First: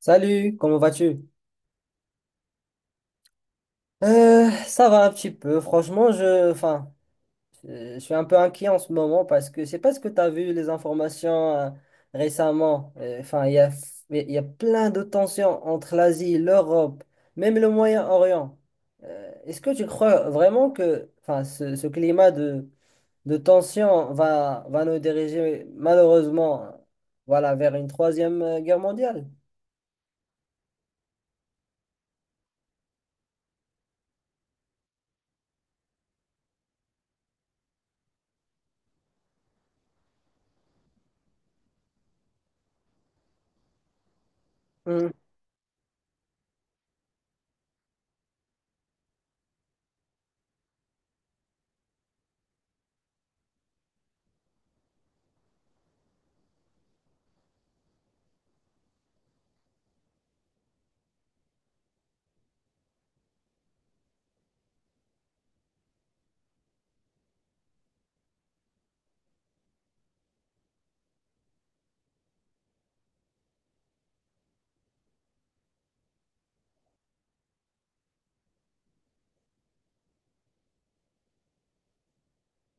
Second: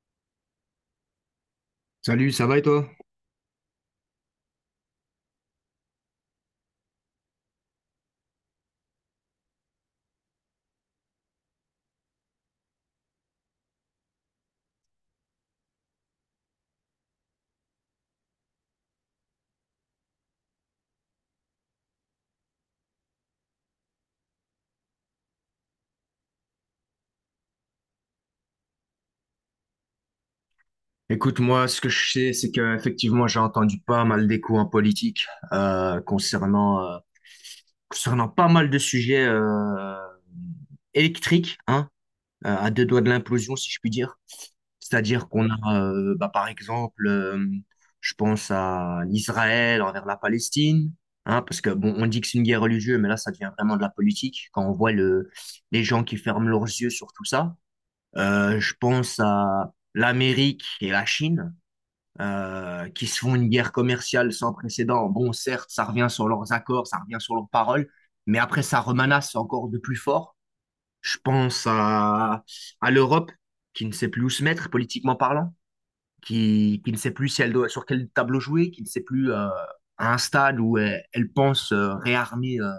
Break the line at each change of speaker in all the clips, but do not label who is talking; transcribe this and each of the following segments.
Salut, comment vas-tu?
Salut, ça va et toi?
Ça va un petit peu. Franchement, je suis un peu inquiet en ce moment parce que je sais pas ce que tu as vu les informations récemment. Enfin, il y a plein de tensions entre l'Asie, l'Europe, même le Moyen-Orient. Est-ce que tu crois vraiment que, enfin, ce climat de tension va nous diriger malheureusement, voilà, vers une troisième guerre mondiale?
Écoute, moi, ce que je sais, c'est qu'effectivement, j'ai entendu pas mal d'échos en politique concernant concernant pas mal de sujets électriques, hein, à deux doigts de l'implosion, si je puis dire.
Hmm.
C'est-à-dire qu'on a, bah, par exemple, je pense à l'Israël envers la Palestine, hein, parce que bon, on dit que c'est une guerre religieuse, mais là, ça devient vraiment de la politique quand on voit le les gens qui ferment leurs yeux sur tout ça. Je pense à l'Amérique et la Chine qui se font une guerre commerciale sans précédent. Bon, certes, ça revient sur leurs accords, ça revient sur leurs paroles, mais après, ça remanasse encore de plus fort. Je pense à l'Europe, qui ne sait plus où se mettre politiquement parlant, qui ne sait plus si elle doit, sur quel tableau jouer, qui ne sait plus à un stade où elle, elle pense réarmer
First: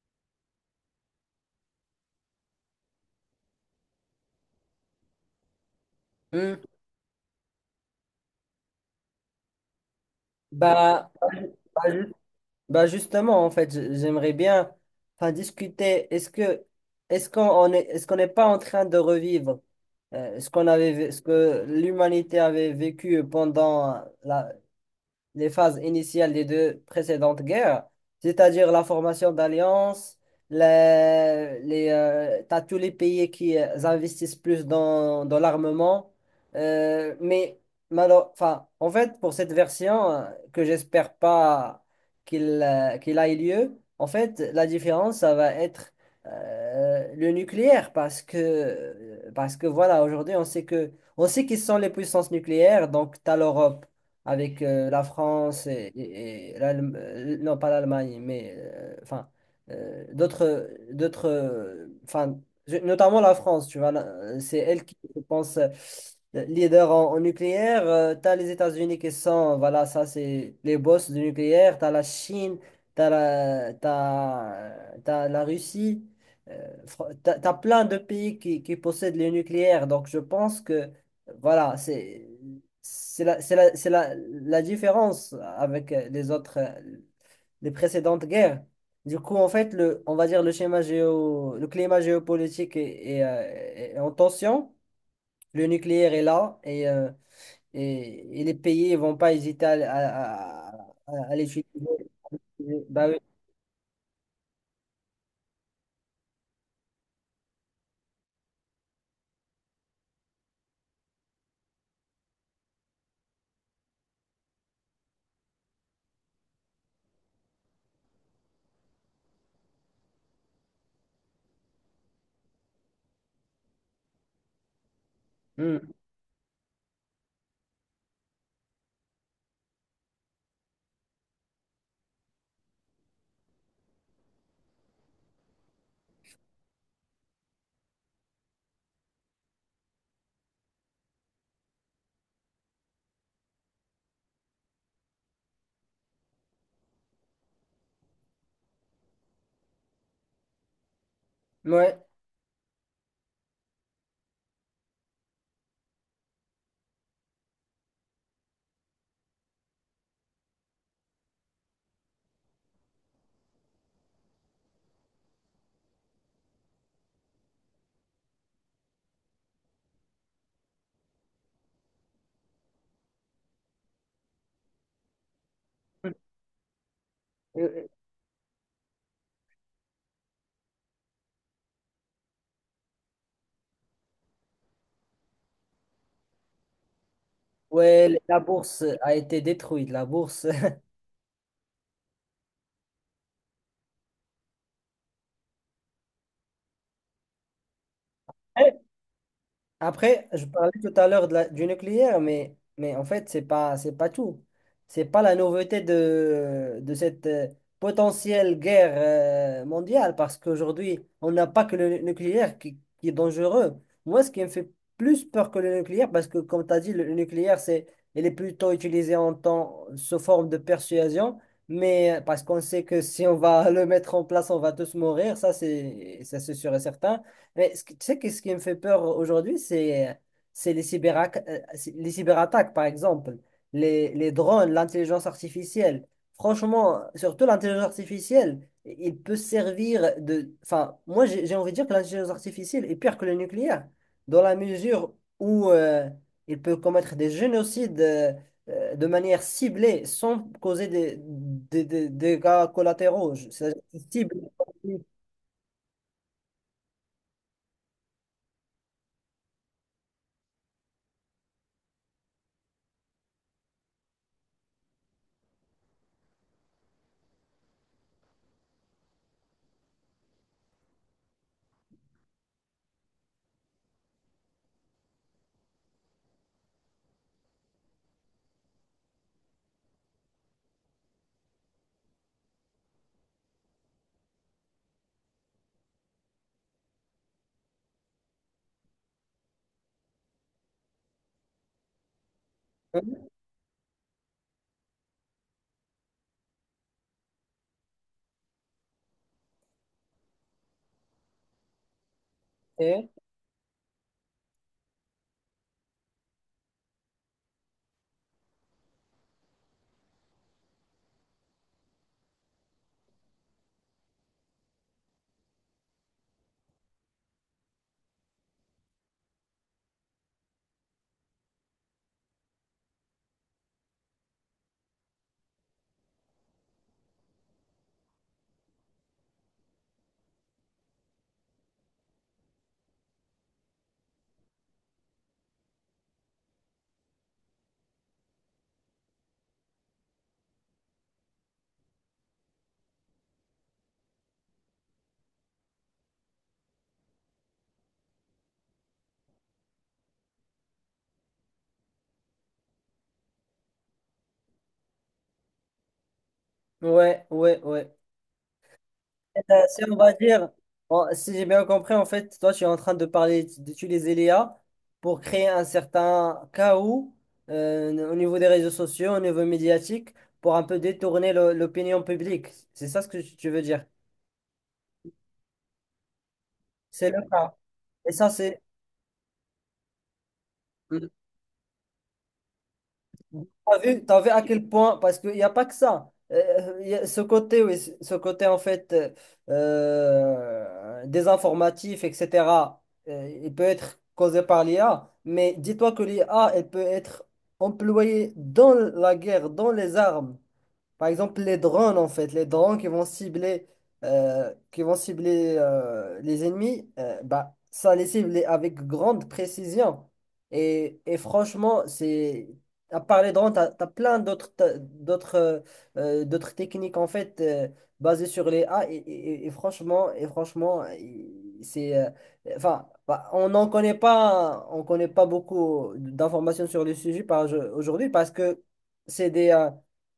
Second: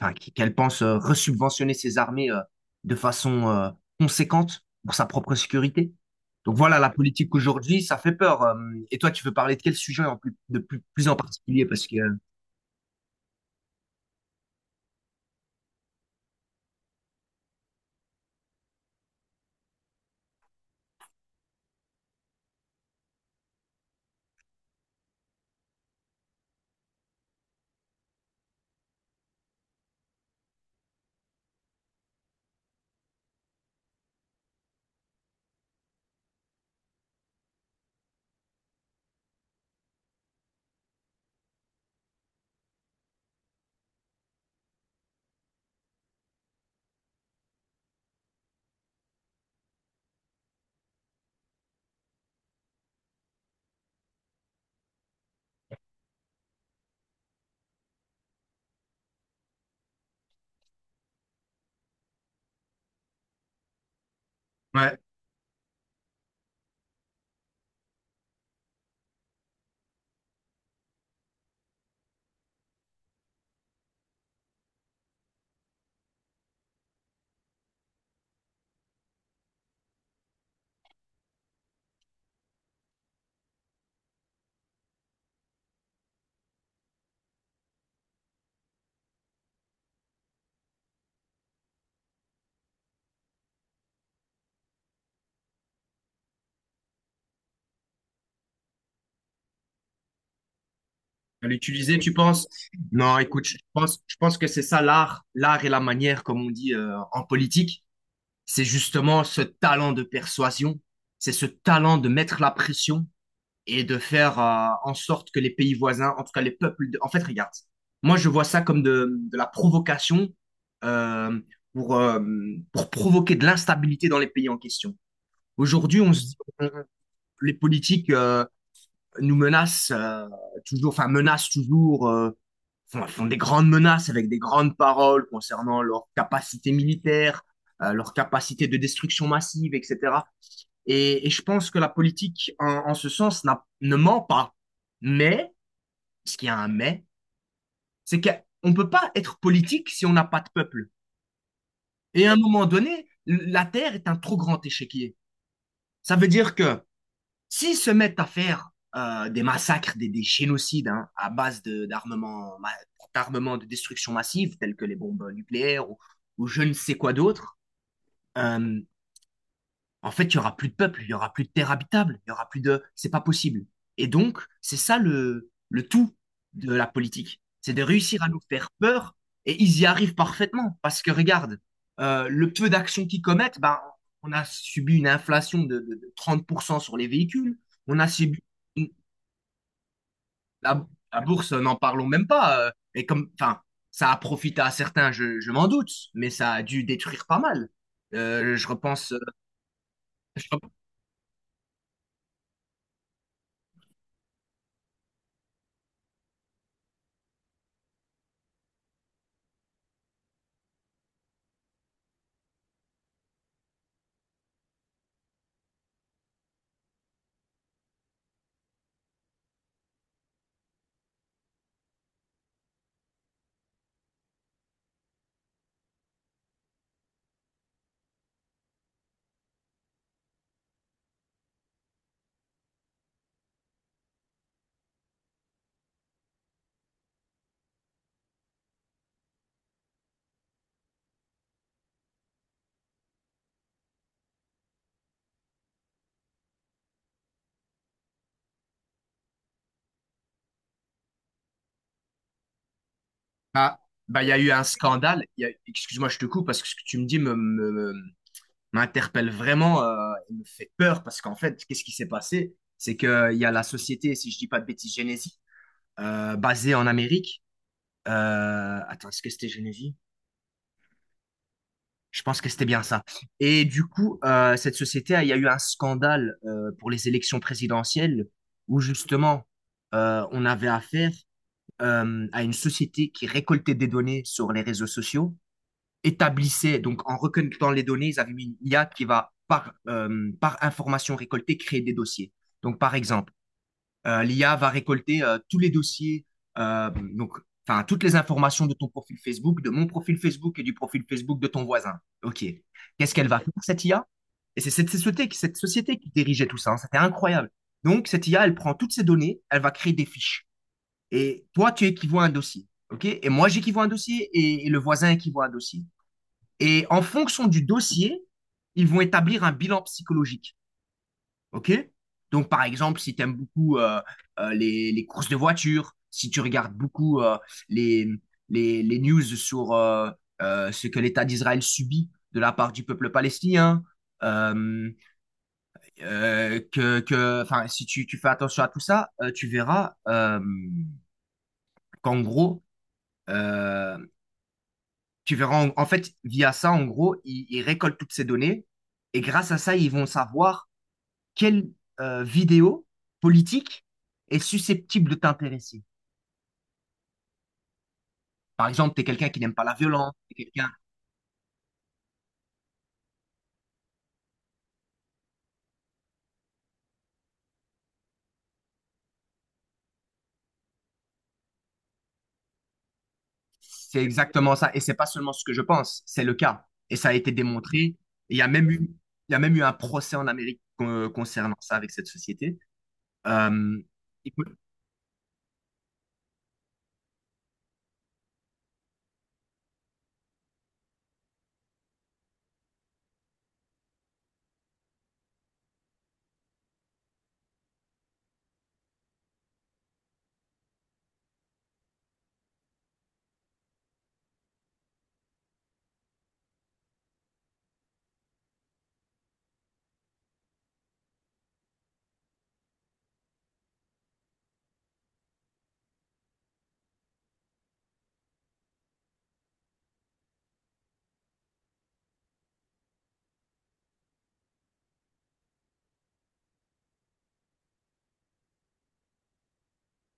enfin, qu'elle pense resubventionner ses armées de façon conséquente pour sa propre sécurité.
Hmm.
Donc voilà, la politique aujourd'hui, ça fait peur. Et toi, tu veux parler de quel sujet en plus, de plus, plus
Bah,
en particulier?
bah,
Parce que
Bah justement, en fait, j'aimerais bien enfin, discuter. Est-ce que est-ce qu'on on est est-ce qu'on n'est pas en train de revivre ce ce que l'humanité avait vécu pendant les phases initiales des deux précédentes guerres, c'est-à-dire la formation d'alliances, t'as tous les pays qui investissent plus dans l'armement. Mais enfin, en fait, pour cette version, que j'espère pas qu'il qu'il aille lieu, en fait, la différence, ça va être le nucléaire, parce que voilà, aujourd'hui, on sait qui sont les puissances nucléaires, donc tu as l'Europe avec la France et non pas l'Allemagne, mais enfin d'autres enfin notamment la France, tu vois, c'est elle qui
ouais,
je pense leader en nucléaire. T'as les États-Unis qui sont voilà, ça c'est les boss du nucléaire. T'as la Chine, t'as la Russie. T'as plein de pays qui possèdent le nucléaire. Donc je pense que voilà, c'est la différence avec les autres, les précédentes guerres. Du coup, en fait, on va dire le schéma géo, le climat géopolitique est en tension. Le nucléaire est là et les pays ne vont pas hésiter à
à
l'utiliser.
l'utiliser, tu penses?
Bah oui.
Non, écoute, je pense que c'est ça l'art, l'art et la manière, comme on dit en politique, c'est justement ce talent de persuasion, c'est ce talent de mettre la pression, et de faire en sorte que les pays voisins, en tout cas les peuples, de- en fait, regarde, moi je vois ça comme de la provocation euh, pour, euh, pour provoquer de l'instabilité dans les pays en question.
Hmm.
Aujourd'hui, on se dit, on- les politiques nous menacent toujours, enfin menacent toujours, font, font des grandes menaces avec des grandes paroles concernant leur capacité militaire, leur capacité de destruction massive, etc. Et je pense que la politique, en, en ce sens, n'a- ne ment pas. Mais, parce qu'il y a un mais, c'est qu'on ne peut pas être politique si on n'a pas de peuple.
Ouais.
Et à un moment donné, la Terre est un trop grand échiquier. Ça veut dire que s'ils se mettent à faire des massacres, des génocides hein, à base de- d'armements, d'armements de destruction massive, tels que les bombes nucléaires ou je ne sais quoi d'autre, euh, En fait, il y aura plus de peuple, il y aura plus de terre habitable, il y aura plus de. C'est pas possible. Et donc, c'est ça le tout de la politique. C'est de
Euh,
réussir à nous faire peur et ils y arrivent parfaitement. Parce que regarde, le peu d'actions qu'ils commettent, ben, on a subi une inflation de 30% sur les véhicules. On
Ouais,
a
la
subi
bourse
une-
a été détruite. La bourse.
la, la bourse, n'en parlons même pas. Et comme, enfin, ça a profité à certains, je m'en doute, mais ça a dû détruire pas mal. Je repense,
Après, je
je
parlais tout à l'heure de du nucléaire, mais en fait, c'est pas tout. C'est pas la nouveauté de cette potentielle guerre mondiale, parce qu'aujourd'hui, on n'a pas que le nucléaire qui est dangereux. Moi, ce qui me fait plus peur que le nucléaire, parce que comme tu as dit, le nucléaire, c'est, il est plutôt utilisé en temps, sous forme de persuasion, mais parce qu'on sait que si on va le mettre en place, on va tous mourir, ça c'est sûr et certain. Mais tu sais que ce qui me fait peur aujourd'hui, c'est les cyberattaques, par exemple, les drones, l'intelligence artificielle. Franchement, surtout l'intelligence artificielle, il peut servir de... Enfin, moi, j'ai envie de dire que l'intelligence artificielle est pire que le nucléaire, dans la mesure où il peut commettre des génocides de manière ciblée, sans causer des dégâts collatéraux.
Ah,
C'est-à-dire qu'il
bah, il y a
cible-
eu un scandale. Il y a- Excuse-moi, je te coupe parce que ce que tu me dis me, me- me- m'interpelle vraiment et me fait peur parce qu'en fait, qu'est-ce qui s'est passé? C'est qu'il y a la société, si je dis pas de bêtises, Genesis, basée en Amérique. Attends, est-ce que c'était Genesis? Je pense que c'était bien ça. Et du coup, cette société, il y a eu un scandale pour les élections présidentielles où justement, on avait affaire à une société qui récoltait des données sur les réseaux sociaux établissaient, donc en recueillant les données, ils avaient mis une IA qui va, par, par information récoltée, créer des dossiers. Donc, par
Hein?
exemple, l'IA va récolter tous les dossiers, donc, enfin, toutes les informations de ton profil Facebook, de mon profil Facebook et du profil Facebook de ton voisin. OK.
Et-
Qu'est-ce qu'elle va faire, cette IA? Et c'est cette société qui dirigeait tout ça. Hein. C'était incroyable. Donc, cette IA, elle prend toutes ces données, elle va créer des fiches. Et toi, tu équivois un dossier. OK? Et moi, j'équivois un dossier et le voisin équivoit un dossier. Et en fonction du dossier, ils vont établir un bilan psychologique. OK? Donc, par exemple, si tu aimes beaucoup les courses de voiture, si tu regardes beaucoup les, les news sur ce que l'État d'Israël subit de la part du peuple palestinien, euh, que, enfin, si tu, tu fais attention à tout ça, tu verras qu'en gros, euh, tu verras, en, en fait, via ça, en gros, ils récoltent toutes ces données et grâce à ça, ils vont savoir quelle vidéo politique est susceptible de t'intéresser.
Ouais, ouais, ouais.
Par exemple, tu es quelqu'un qui n'aime pas la
Si on va
violence, t'es
dire,
quelqu'un,
bon, si j'ai bien compris, en fait, toi, tu es en train de parler d'utiliser l'IA pour créer un certain chaos au niveau des réseaux sociaux, au niveau médiatique, pour un peu détourner l'opinion publique. C'est ça ce que tu veux dire.
c'est exactement ça. Et c'est pas seulement ce que je pense, c'est le cas. Et ça
C'est
a
le
été
cas.
démontré.
Et ça,
Il y a
c'est...
même eu, il y a même eu un procès en Amérique con- concernant ça avec cette société. Euh,
T'as vu
il
à
faut une
quel point, parce qu'il n'y a pas que ça. Il y a ce côté, oui, ce côté en fait désinformatif, etc., il peut être causé par l'IA, mais dis-toi que l'IA, elle peut être employée dans la guerre, dans les armes. Par exemple, les drones, en fait, les drones qui vont cibler, les ennemis, bah, ça les cible avec grande précision. Et franchement, c'est à part les drones, tu as plein d'autres d'autres techniques en fait basées sur les A. Et franchement, c'est enfin, bah, on connaît pas beaucoup d'informations sur le sujet aujourd'hui parce que c'est des euh,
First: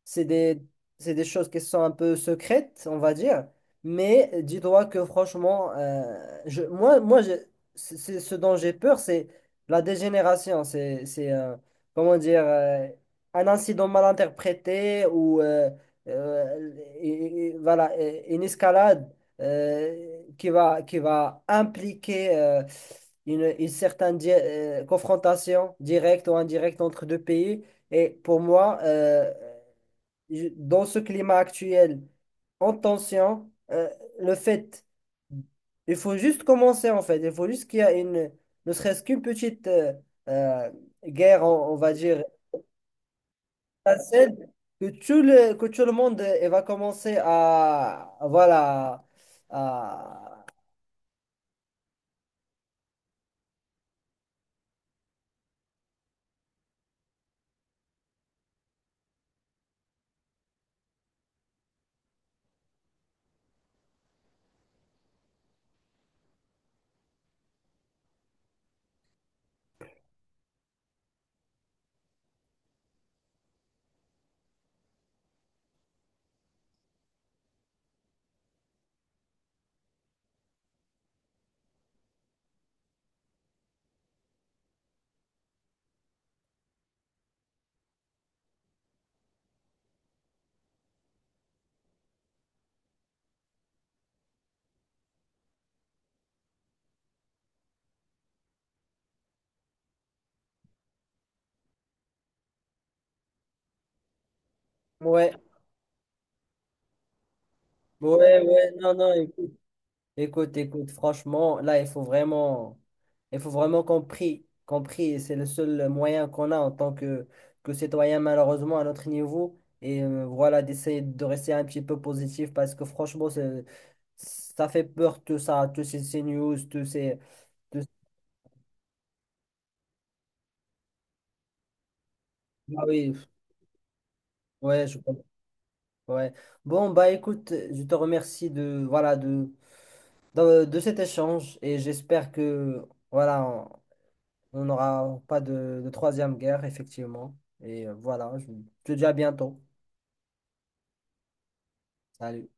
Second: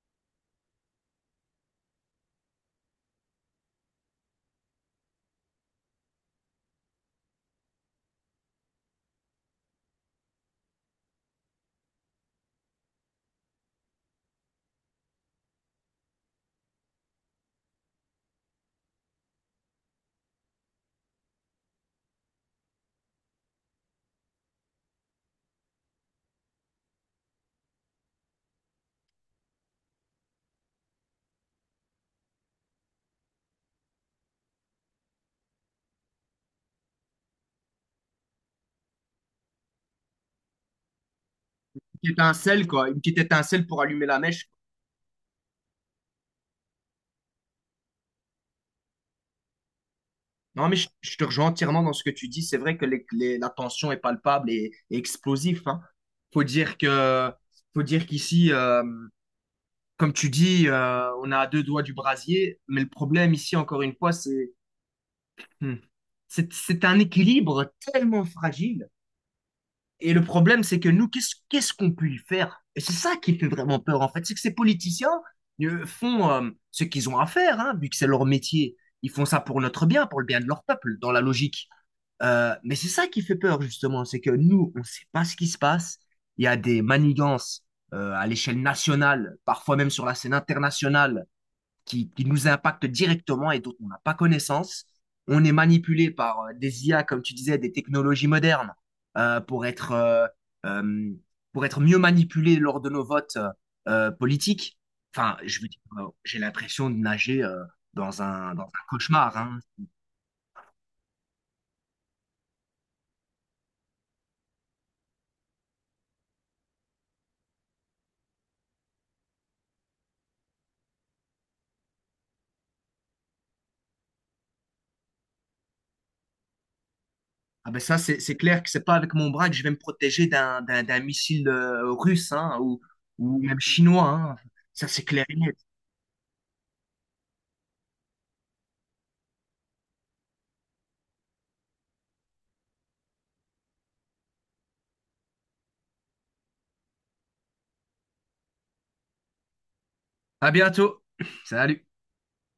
c'est des c'est des choses qui sont un peu secrètes, on va dire. Mais dis-toi que franchement, moi je, ce dont j'ai peur, c'est la dégénération. C'est comment dire, un incident mal interprété ou euh, voilà, une escalade qui va impliquer une certaine confrontation directe ou indirecte entre deux pays. Et pour moi, dans ce climat actuel en tension, le fait, il faut juste commencer en fait, il faut juste qu'il y a ne serait-ce qu'une petite euh, guerre, on va
petite
dire,
étincelle, quoi, une petite étincelle pour allumer la mèche.
étincelle, que que tout le monde il va commencer à, voilà, à,
Non, mais je te rejoins entièrement dans ce que tu dis. C'est vrai que les- la tension est palpable et explosive. Hein. Faut dire que, faut dire qu'ici, comme tu dis, on a à deux doigts du brasier. Mais le problème ici, encore une fois, c'est, hmm, c'est un équilibre tellement fragile. Et le problème, c'est que nous, qu'est-ce, qu'est-ce qu'on peut y faire? Et c'est ça qui fait vraiment peur, en fait. C'est que ces politiciens font ce qu'ils ont à faire, hein, vu que c'est leur métier. Ils font ça pour notre bien, pour le bien de leur peuple, dans la logique. Mais c'est ça qui fait peur, justement, c'est que nous, on ne sait pas ce qui se passe. Il y a des manigances à l'échelle nationale, parfois même sur la scène internationale, qui nous impactent directement et dont on n'a pas connaissance. On est manipulé par des IA, comme tu disais, des technologies modernes, euh, pour être, euh, euh, pour être mieux manipulé lors de nos votes politiques.
ouais,
Enfin, je veux dire, j'ai l'impression de nager
ouais,
dans
ouais,
un
non, non,
cauchemar, hein.
écoute, écoute, franchement, là, il faut vraiment qu'on prie, c'est le seul moyen qu'on a en tant que citoyen, malheureusement, à notre niveau. Et voilà, d'essayer de rester un petit peu positif parce que franchement, ça fait peur tout ça, ces news, tous ces,
Ah ben
tous-
ça, c'est clair que c'est pas avec mon bras que je vais me protéger d'un missile russe hein,
Ah oui,
ou même chinois. Hein.
ouais,
Ça,
je
c'est
comprends,
clair et net.
ouais. Bon, bah écoute, je te remercie de, voilà, de cet échange et j'espère que, voilà, on n'aura pas de troisième guerre, effectivement. Et voilà, je te dis à bientôt.
À bientôt. Salut.
Salut.